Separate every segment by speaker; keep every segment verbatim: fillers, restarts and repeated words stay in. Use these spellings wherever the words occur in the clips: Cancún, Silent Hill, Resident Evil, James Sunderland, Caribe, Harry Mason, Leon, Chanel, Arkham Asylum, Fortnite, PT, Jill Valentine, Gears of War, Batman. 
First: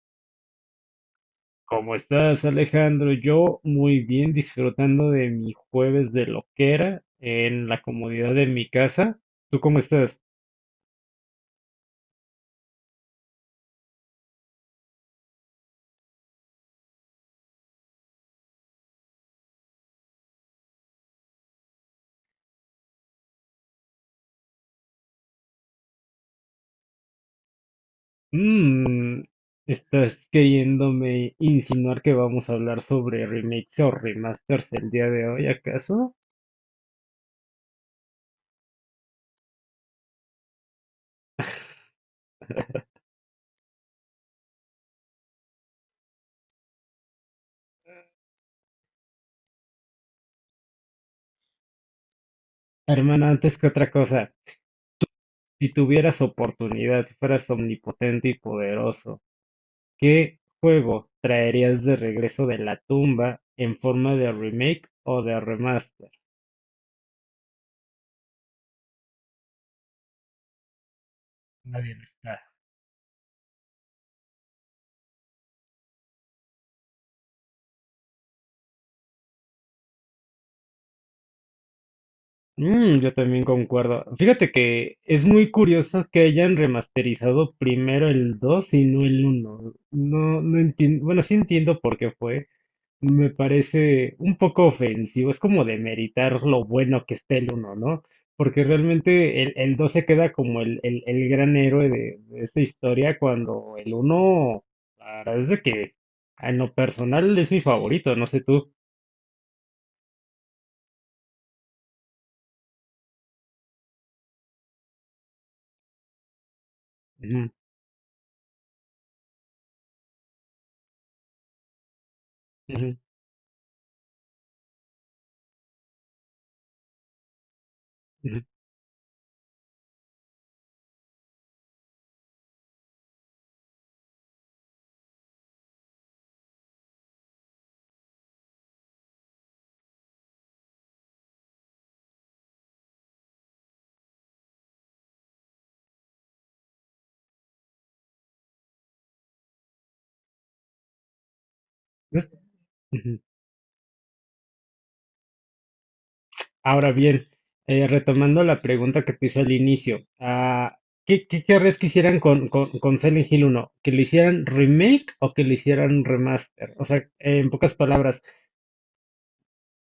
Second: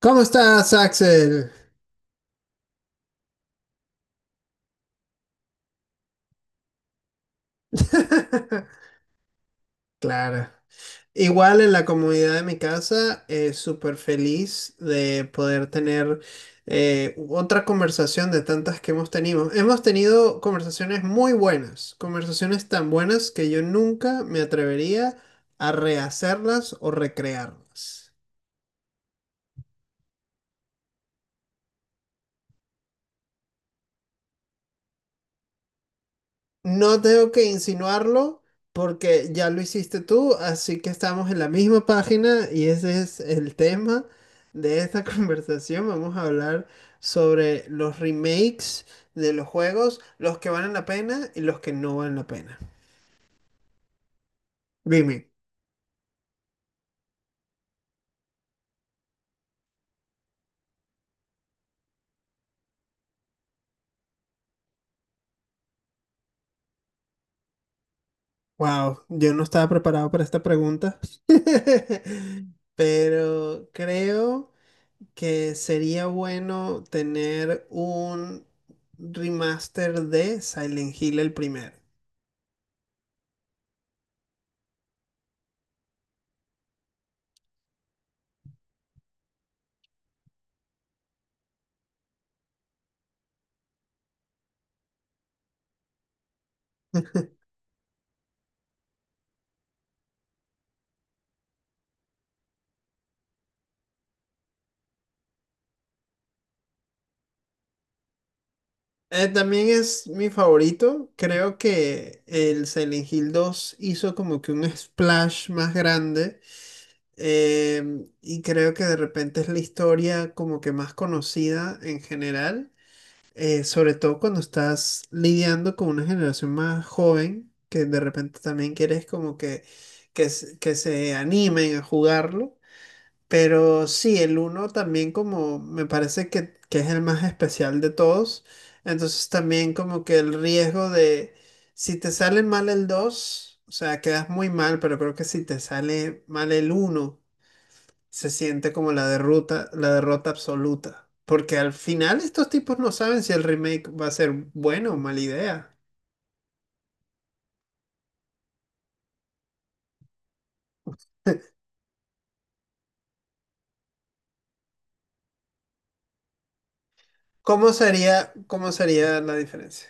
Speaker 1: ¿Cómo estás, Axel?
Speaker 2: ¿Cómo estás, Alejandro? Yo muy bien, disfrutando de mi jueves de loquera en la comodidad de mi casa. ¿Tú cómo estás?
Speaker 1: Claro. Igual en la comunidad de mi casa, eh, súper feliz de poder tener eh, otra conversación de tantas que hemos tenido. Hemos tenido conversaciones muy buenas, conversaciones tan buenas que yo nunca me atrevería a rehacerlas o recrearlas.
Speaker 2: Mm, estás queriéndome insinuar que vamos a hablar sobre remakes o remasters el día de hoy, ¿acaso?
Speaker 1: No tengo que insinuarlo porque ya lo hiciste tú, así que estamos en la misma página y ese es el tema de esta conversación. Vamos a hablar sobre los remakes de los juegos, los que valen la pena y los que no valen la pena.
Speaker 2: Hermano, antes que otra cosa,
Speaker 1: Dime,
Speaker 2: si tuvieras oportunidad, si fueras omnipotente y poderoso, ¿qué juego traerías de regreso de la tumba en forma de remake o de remaster?
Speaker 1: wow, yo no estaba preparado para esta pregunta,
Speaker 2: Nadie lo está.
Speaker 1: pero creo que sería bueno tener un remaster de Silent Hill el primero.
Speaker 2: Mm, yo también concuerdo. Fíjate que es muy curioso que hayan remasterizado primero el dos y no el uno. No, no entiendo, bueno, sí entiendo por qué fue. Me parece un poco ofensivo. Es como demeritar lo bueno que está el uno, ¿no? Porque realmente el, el dos se queda como el, el, el gran héroe de, de esta historia. Cuando el uno, la verdad es de que en lo personal es mi favorito, no sé tú.
Speaker 1: Eh, también es mi favorito. Creo que el Silent Hill dos hizo como que un splash más grande.
Speaker 2: Ujú,
Speaker 1: Em, y creo que de repente es la historia como que más conocida en general.
Speaker 2: ujú,
Speaker 1: Eh, sobre todo cuando estás lidiando con una generación más joven, que de repente
Speaker 2: ujú.
Speaker 1: también quieres como que, que, se- que se animen a jugarlo. Pero sí, el uno también como me parece que, que es el más especial de todos. Entonces también como que el riesgo de si te sale mal el dos, o sea, quedas muy mal, pero creo que si te sale mal el uno se siente como la derrota, la derrota absoluta. Porque al final
Speaker 2: ¿Ves?
Speaker 1: estos tipos no
Speaker 2: Ujú.
Speaker 1: saben si el remake va a ser bueno o mala idea.
Speaker 2: Ahora bien, eh, retomando la pregunta que te hice al inicio, ah, ¿qué, qué querrías que hicieran con, con, con Silent Hill uno? ¿Que lo hicieran remake o que lo hicieran remaster? O sea, en
Speaker 1: ¿Cómo
Speaker 2: pocas palabras,
Speaker 1: sería, cómo sería la diferencia?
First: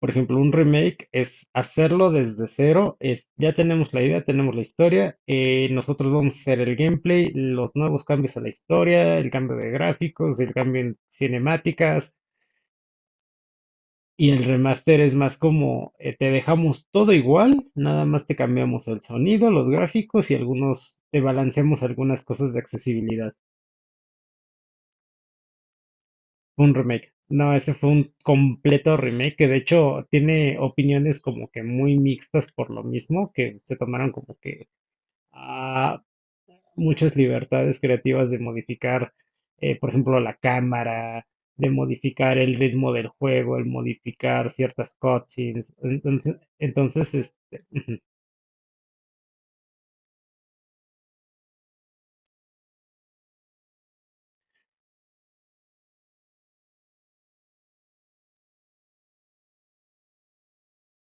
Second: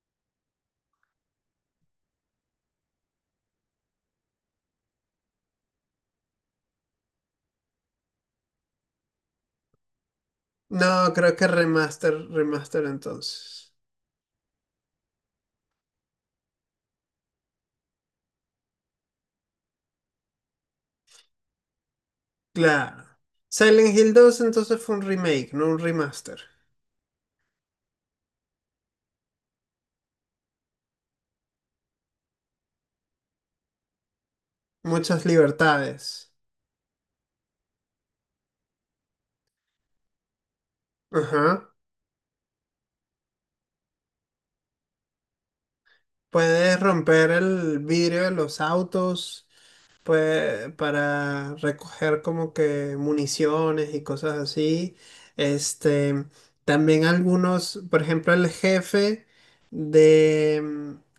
Speaker 2: por ejemplo, un remake es hacerlo desde cero, es ya tenemos la idea, tenemos la historia, eh, nosotros vamos a hacer el gameplay, los nuevos cambios a la historia, el cambio de gráficos, el cambio en
Speaker 1: No, creo que
Speaker 2: cinemáticas.
Speaker 1: remaster, remaster entonces.
Speaker 2: Y el remaster es más como, eh, te dejamos todo igual, nada más te cambiamos el sonido, los gráficos y algunos, te balanceamos algunas cosas de
Speaker 1: Claro.
Speaker 2: accesibilidad.
Speaker 1: Silent Hill dos entonces fue un remake, no un remaster.
Speaker 2: Fue un remake. No, ese fue un completo remake que de hecho tiene opiniones como que muy mixtas por lo mismo, que se tomaron como que,
Speaker 1: Muchas
Speaker 2: ah,
Speaker 1: libertades.
Speaker 2: muchas libertades creativas de modificar, eh, por ejemplo, la cámara,
Speaker 1: Ajá.
Speaker 2: de modificar el ritmo del juego, el modificar ciertas cutscenes. Entonces,
Speaker 1: Puedes
Speaker 2: entonces
Speaker 1: romper
Speaker 2: este,
Speaker 1: el
Speaker 2: ujú,
Speaker 1: vidrio de los autos pue- para recoger como que municiones y cosas así. Este, también algunos, por ejemplo, el jefe de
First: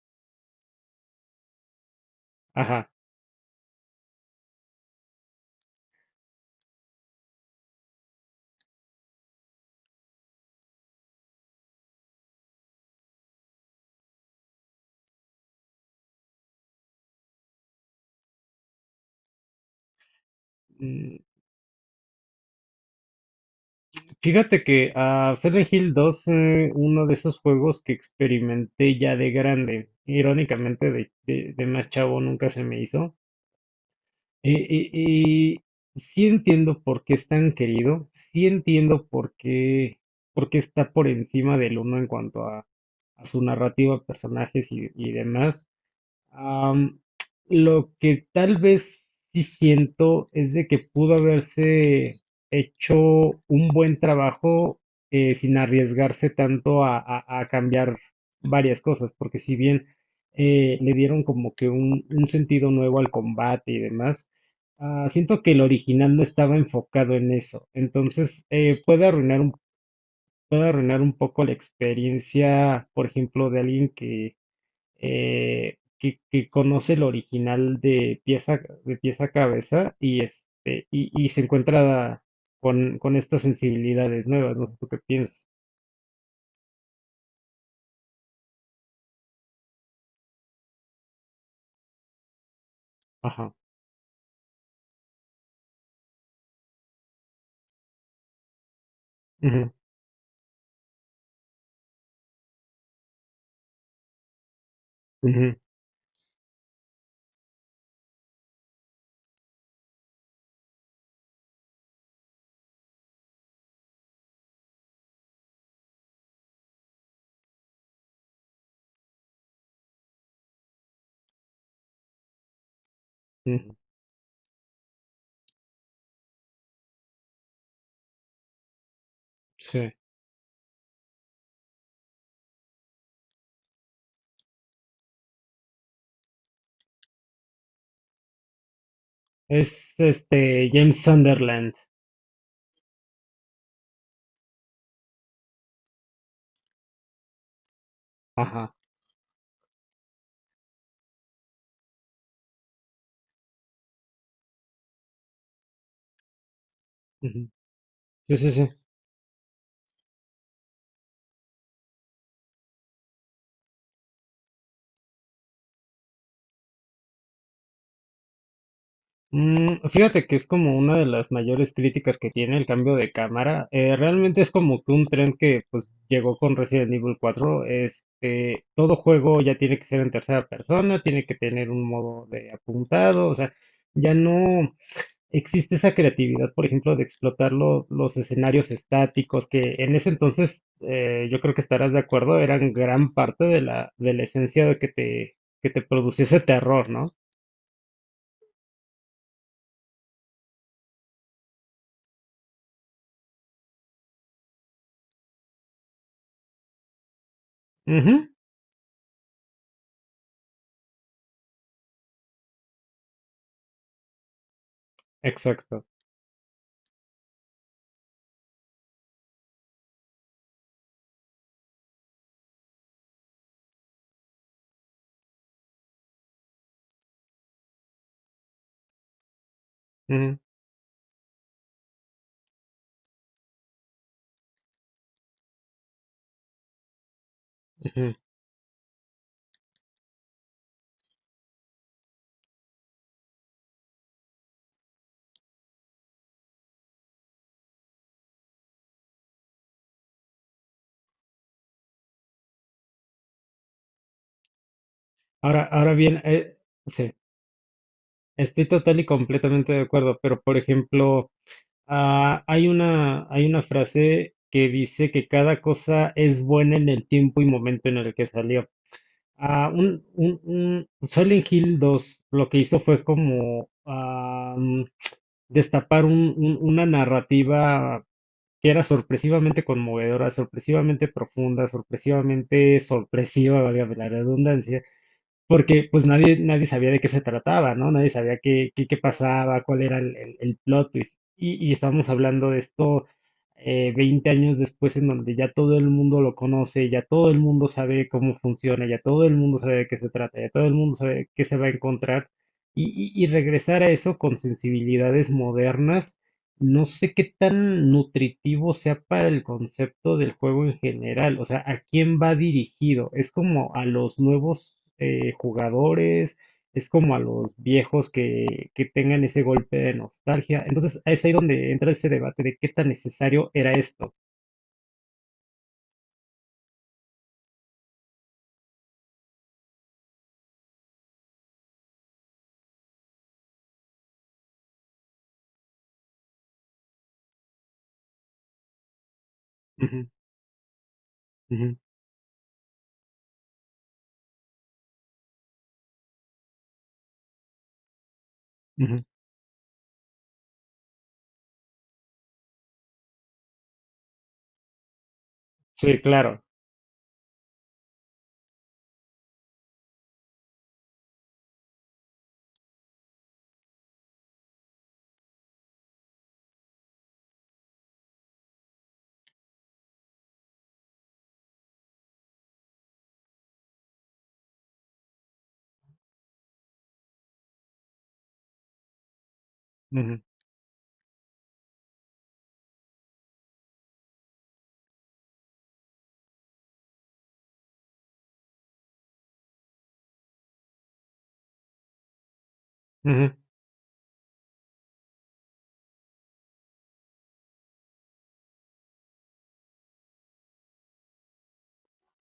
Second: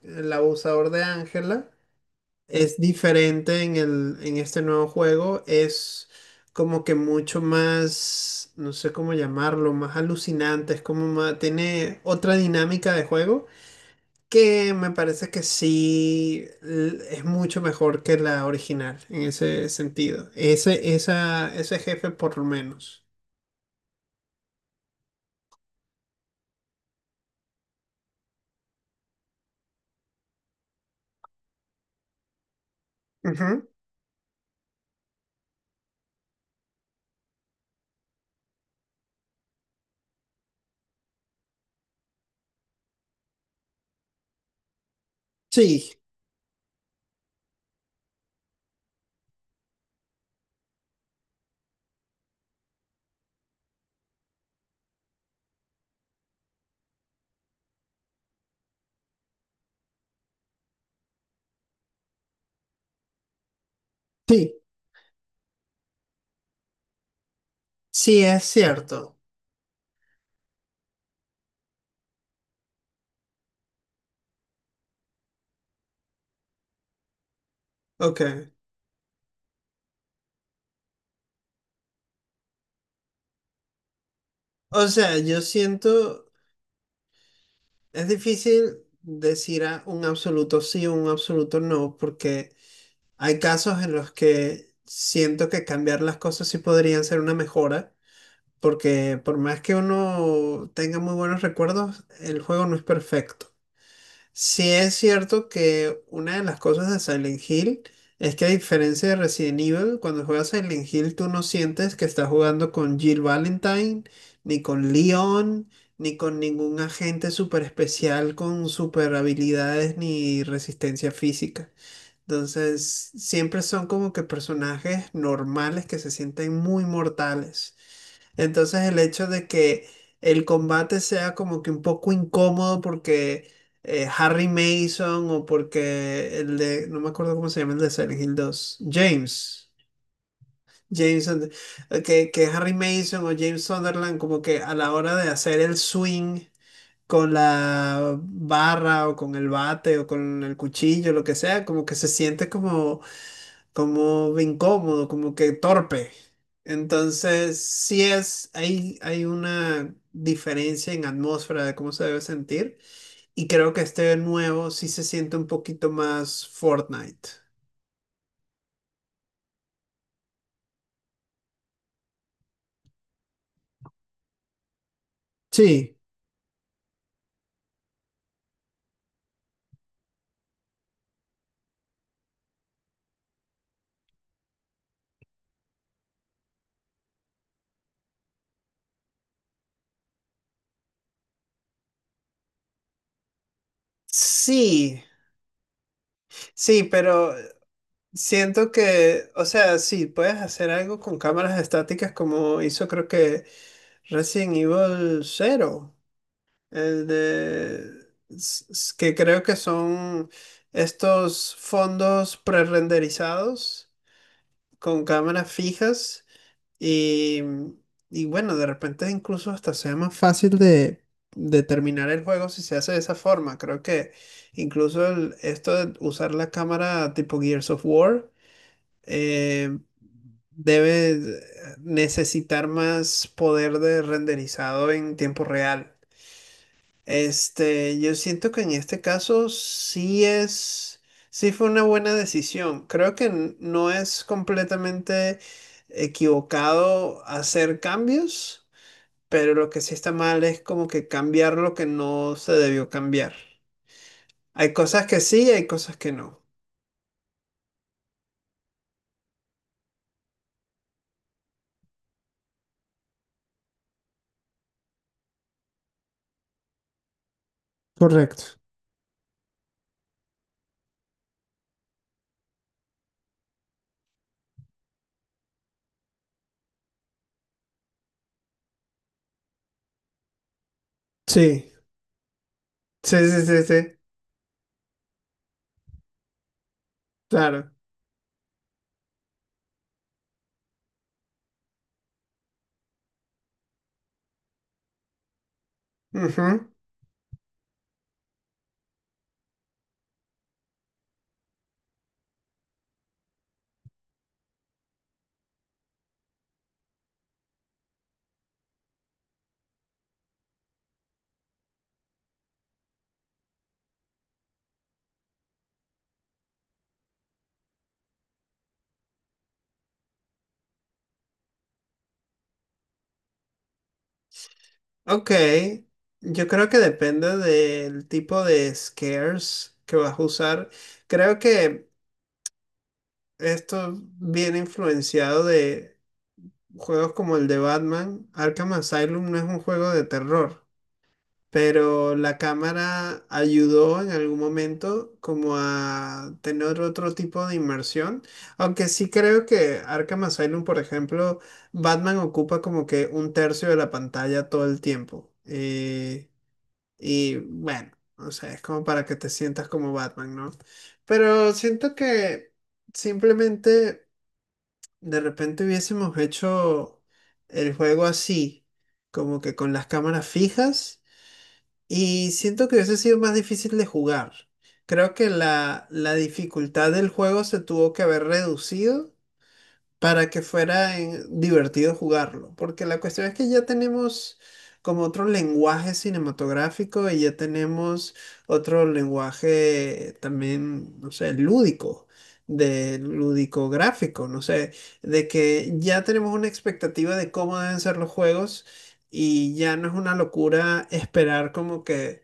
Speaker 1: mm, el abusador de Ángela es
Speaker 2: ajá.
Speaker 1: diferente en el, en este nuevo juego. Es como que mucho más, no sé cómo llamarlo, más alucinante. Es como más, tiene otra dinámica de juego que me parece que sí l- es mucho mejor que la original en ese sentido. Ese,
Speaker 2: Mm,
Speaker 1: esa, ese jefe por lo menos.
Speaker 2: Fíjate que a Silent Hill dos fue uno de esos juegos que experimenté ya de grande. Irónicamente, de, de- de más chavo nunca se me hizo.
Speaker 1: Ujú.
Speaker 2: Eh, eh, eh, sí entiendo por qué es tan querido, sí entiendo por qué, por qué está por encima del uno en cuanto a, a su narrativa, personajes y, y demás.
Speaker 1: Sí,
Speaker 2: Am, lo que tal vez sí siento es de que pudo haberse hecho un buen trabajo, eh, sin arriesgarse tanto a, a- a cambiar varias cosas, porque si bien eh, le dieron como que un, un sentido nuevo al combate y demás,
Speaker 1: sí,
Speaker 2: ah, siento que el original no estaba enfocado en eso,
Speaker 1: sí es
Speaker 2: entonces eh, puede
Speaker 1: cierto.
Speaker 2: arruinar un, puede arruinar un poco la experiencia, por ejemplo, de alguien eh, que, que conoce el original de
Speaker 1: Ok.
Speaker 2: pieza, de pieza a cabeza y, este, y, y se encuentra con, con estas sensibilidades nuevas, no sé tú
Speaker 1: O
Speaker 2: qué
Speaker 1: sea, yo
Speaker 2: piensas.
Speaker 1: siento... Es difícil decir a un absoluto sí o un absoluto no, porque hay
Speaker 2: Ajá.
Speaker 1: casos en los que siento que cambiar las cosas sí podrían ser una mejora, porque por más
Speaker 2: Ujú,
Speaker 1: que uno tenga muy buenos recuerdos, el juego no es perfecto. Sí es cierto
Speaker 2: ujú,
Speaker 1: que una de las cosas de Silent Hill es que, a diferencia de Resident Evil, cuando juegas Silent Hill tú no sientes que estás jugando con Jill Valentine, ni con Leon, ni con ningún agente súper especial con super habilidades ni resistencia física. Entonces siempre
Speaker 2: ujú,
Speaker 1: son como que personajes normales que se sienten muy mortales. Entonces el hecho de que
Speaker 2: sí.
Speaker 1: el combate sea como que un poco incómodo porque eh, Harry Mason, o porque el de, no me acuerdo cómo se llama el de Silent Hill dos, James.
Speaker 2: Es este James
Speaker 1: James, and-
Speaker 2: Sunderland.
Speaker 1: eh, que, que Harry Mason o James Sunderland, como que a la hora de hacer el swing con la
Speaker 2: Ajá.
Speaker 1: barra o con el bate o con el cuchillo, lo que sea, como que se siente como como de incómodo, como que torpe.
Speaker 2: Ujú.
Speaker 1: Entonces, sí
Speaker 2: Sí, sí,
Speaker 1: es,
Speaker 2: sí.
Speaker 1: hay, hay una diferencia en atmósfera de cómo se debe sentir, y creo que este nuevo sí se siente un poquito más Fortnite.
Speaker 2: Mm, fíjate que es como una de las mayores críticas que tiene el cambio de cámara. Eh, realmente es como que un tren que pues
Speaker 1: Sí,
Speaker 2: llegó con Resident Evil cuatro. Este, todo juego ya tiene que ser en tercera persona, tiene que tener un modo de apuntado, o sea, ya no existe esa creatividad, por ejemplo, de explotar los, los escenarios estáticos que en ese entonces, eh, yo creo que estarás de acuerdo, eran gran parte de la, de la esencia de que
Speaker 1: sí,
Speaker 2: te, que te produciese
Speaker 1: sí,
Speaker 2: terror, ¿no?
Speaker 1: pero siento que, o sea, sí, puedes hacer algo con cámaras estáticas como hizo, creo que, Resident Evil Cero. eh, de-
Speaker 2: Ujú,
Speaker 1: s- s- que creo que son estos fondos prerenderizados con cámaras
Speaker 2: exacto.
Speaker 1: fijas, y, y bueno, de repente incluso hasta sea más fácil de, de terminar el juego si se hace de esa forma. Creo que incluso el- esto de usar la cámara tipo Gears of War eh, debe eh, necesitar más poder de renderizado en tiempo real. Este,
Speaker 2: Ujú.
Speaker 1: yo siento que en este caso sí es, sí fue una buena decisión. Creo que n- no es completamente equivocado hacer cambios, pero lo que sí está mal es como que cambiar lo que no se debió cambiar. Hay cosas que sí,
Speaker 2: Ahora,
Speaker 1: hay
Speaker 2: ahora
Speaker 1: cosas que
Speaker 2: bien,
Speaker 1: no.
Speaker 2: eh, sí, estoy total y completamente de acuerdo, pero por ejemplo, ah, hay una, hay una frase que dice que cada cosa es buena en el tiempo y momento en el que
Speaker 1: Correcto.
Speaker 2: salió. Ah, un, un, un Silent Hill dos, lo que hizo fue como ah, mm, destapar un- un- una narrativa que era sorpresivamente conmovedora, sorpresivamente profunda,
Speaker 1: Sí,
Speaker 2: sorpresivamente
Speaker 1: sí, sí,
Speaker 2: sorpresiva,
Speaker 1: sí,
Speaker 2: valga
Speaker 1: sí,
Speaker 2: la redundancia, porque pues nadie, nadie sabía de qué se
Speaker 1: claro.
Speaker 2: trataba, ¿no? Nadie sabía qué, qué, qué pasaba, cuál era el, el- el plot twist. Y, y estábamos hablando de esto, eh, veinte años después, en donde ya todo el mundo lo
Speaker 1: Ujú.
Speaker 2: conoce, ya todo el mundo sabe cómo funciona, ya todo el mundo sabe de qué se trata, ya todo el mundo sabe qué se va a encontrar. Y, y- y regresar a eso con sensibilidades modernas, no sé qué tan nutritivo sea para el concepto del juego en general, o sea, ¿a quién va dirigido? ¿Es como a los nuevos eh, jugadores? ¿Es como a los viejos que, que tengan ese golpe de nostalgia? Entonces, es ahí donde entra ese debate de qué tan necesario era esto.
Speaker 1: Ok, yo creo que depende del tipo de scares que vas a usar. Creo que esto viene influenciado de juegos como el de Batman. Arkham Asylum no es un juego de
Speaker 2: Ujú,
Speaker 1: terror, pero la cámara ayudó en algún momento como a tener otro tipo de inmersión.
Speaker 2: ujú,
Speaker 1: Aunque
Speaker 2: ujú.
Speaker 1: sí creo que Arkham Asylum, por ejemplo, Batman ocupa como que un tercio de la pantalla todo el tiempo.
Speaker 2: Sí,
Speaker 1: Eh,
Speaker 2: claro.
Speaker 1: y bueno, o sea, es como para que te sientas como Batman, ¿no? Pero siento que simplemente... De repente hubiésemos hecho el juego así, como que con las cámaras fijas, y siento que hubiese sido más difícil de jugar. Creo que la, la dificultad del juego se tuvo que haber reducido
Speaker 2: Ujú,
Speaker 1: para que fuera eh, divertido jugarlo, porque la cuestión es que ya tenemos como otro lenguaje cinematográfico, y ya tenemos otro lenguaje también, no sé, lúdico, de
Speaker 2: ujú,
Speaker 1: lúdico gráfico, no sé, de que ya tenemos una expectativa de cómo deben ser los juegos, y ya no es una locura esperar como que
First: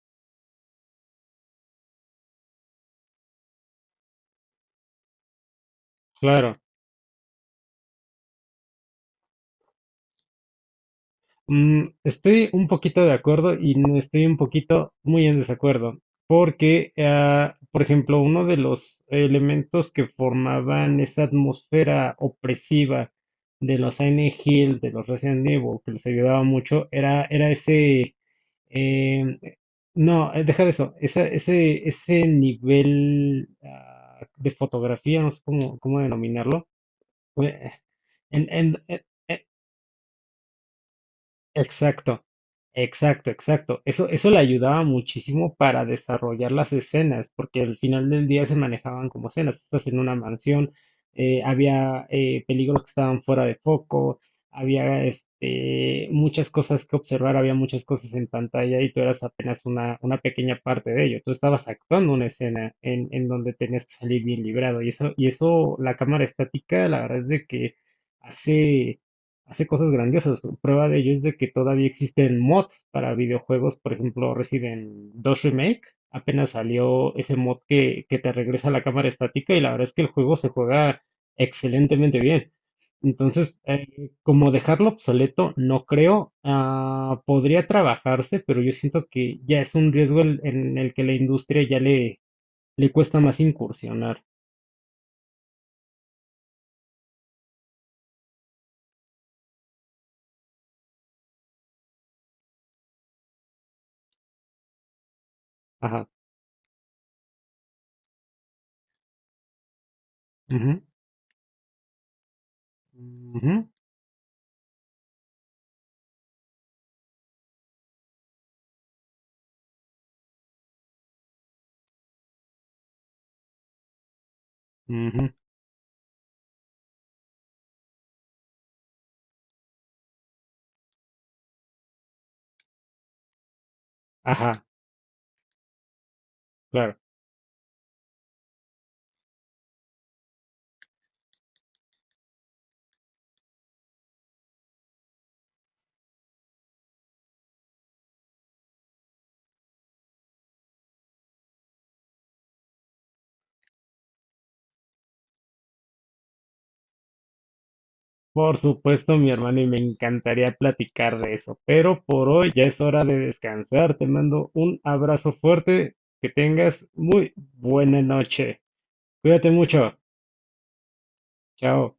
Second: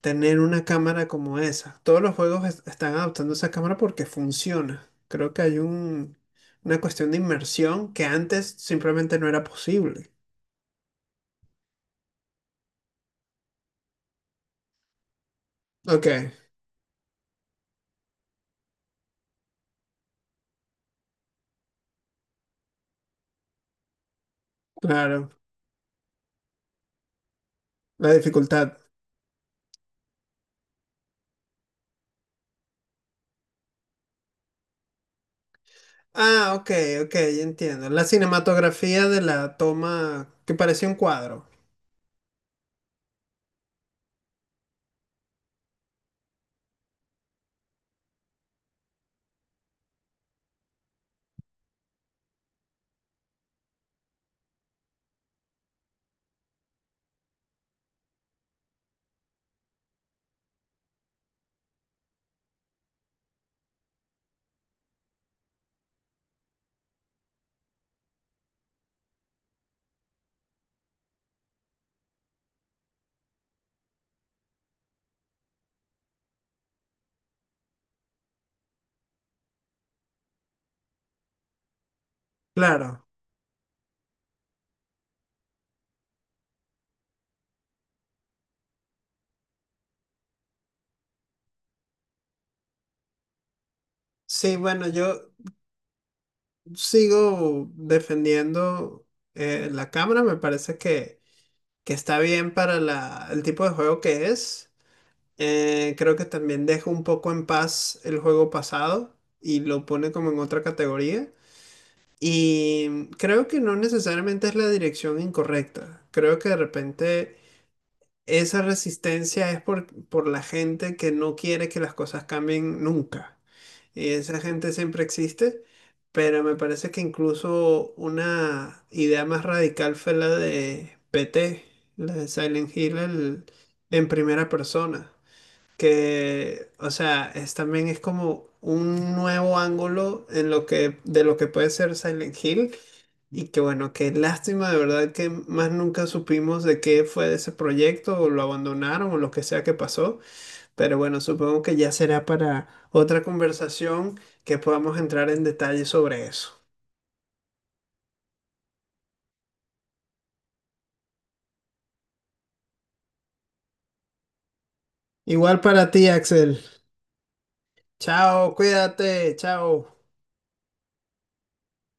Speaker 1: tener una cámara como esa. Todos los juegos es- están adoptando esa cámara porque funciona. Creo que hay un,
Speaker 2: claro.
Speaker 1: una cuestión de inmersión que antes simplemente no era posible.
Speaker 2: Mm, estoy un poquito de acuerdo y no estoy un poquito muy en desacuerdo,
Speaker 1: Ok,
Speaker 2: porque, ah, por ejemplo, uno de los elementos que formaban esa atmósfera opresiva de los Silent Hill, de los
Speaker 1: claro.
Speaker 2: Resident Evil, que les ayudaba mucho, era, era
Speaker 1: La
Speaker 2: ese,
Speaker 1: dificultad.
Speaker 2: em, no, eh, deja de eso, esa- ese, ese nivel, ah, de fotografía, no sé cómo, cómo
Speaker 1: Ah,
Speaker 2: denominarlo.
Speaker 1: ok, ok, ya
Speaker 2: eh,
Speaker 1: entiendo. La
Speaker 2: en, en- e-
Speaker 1: cinematografía de la toma que parecía un cuadro.
Speaker 2: Exacto, exacto, exacto. Eso, eso le ayudaba muchísimo para desarrollar las escenas, porque al final del día se manejaban como escenas. Estás en una mansión, eh, había eh, peligros que estaban fuera de foco, había este, muchas cosas que observar, había muchas cosas en pantalla y tú eras apenas una, una pequeña parte de ello. Tú estabas actuando una escena en, en donde tenías que salir bien librado, y eso, y eso, la cámara estática, la verdad es de que hace hace cosas grandiosas. Prueba de ello es de que todavía existen mods para videojuegos, por ejemplo, Resident dos Remake. Apenas salió ese mod que, que te regresa la cámara estática y la verdad es que el juego se juega excelentemente bien.
Speaker 1: Claro.
Speaker 2: Entonces, eh, como dejarlo obsoleto, no creo. Ah, podría trabajarse, pero yo siento que ya es un riesgo el- en el que la industria ya le, le cuesta más incursionar.
Speaker 1: Sí, bueno, yo sigo defendiendo eh, la cámara. Me parece que, que está bien para la, el tipo de juego que es. Eh,
Speaker 2: Ajá.
Speaker 1: creo que también deja un poco en paz el juego pasado y lo pone como en otra
Speaker 2: Ujú,
Speaker 1: categoría. Y creo
Speaker 2: ujú,
Speaker 1: que no necesariamente es la dirección incorrecta. Creo que de repente esa resistencia es por, por la gente que no quiere que las cosas cambien nunca. Y esa gente siempre
Speaker 2: ujú,
Speaker 1: existe, pero me parece que incluso una idea más radical fue la de P T, la de Silent Hill el- en primera
Speaker 2: ajá,
Speaker 1: persona que, o
Speaker 2: claro.
Speaker 1: sea, es, también es como un nuevo ángulo en lo que, de lo que puede ser Silent Hill. Y que bueno, qué lástima de verdad que más nunca supimos de qué fue de ese proyecto, o lo abandonaron o lo que sea que pasó. Pero bueno, supongo que ya será para otra conversación que podamos entrar en detalle sobre eso.
Speaker 2: Por supuesto, mi hermano, y me encantaría platicar de eso, pero por hoy ya es hora de descansar. Te mando un abrazo
Speaker 1: Igual para
Speaker 2: fuerte,
Speaker 1: ti,
Speaker 2: que
Speaker 1: Axel.
Speaker 2: tengas muy buena
Speaker 1: Chao,
Speaker 2: noche.
Speaker 1: cuídate,
Speaker 2: Cuídate
Speaker 1: chao.
Speaker 2: mucho. Chao.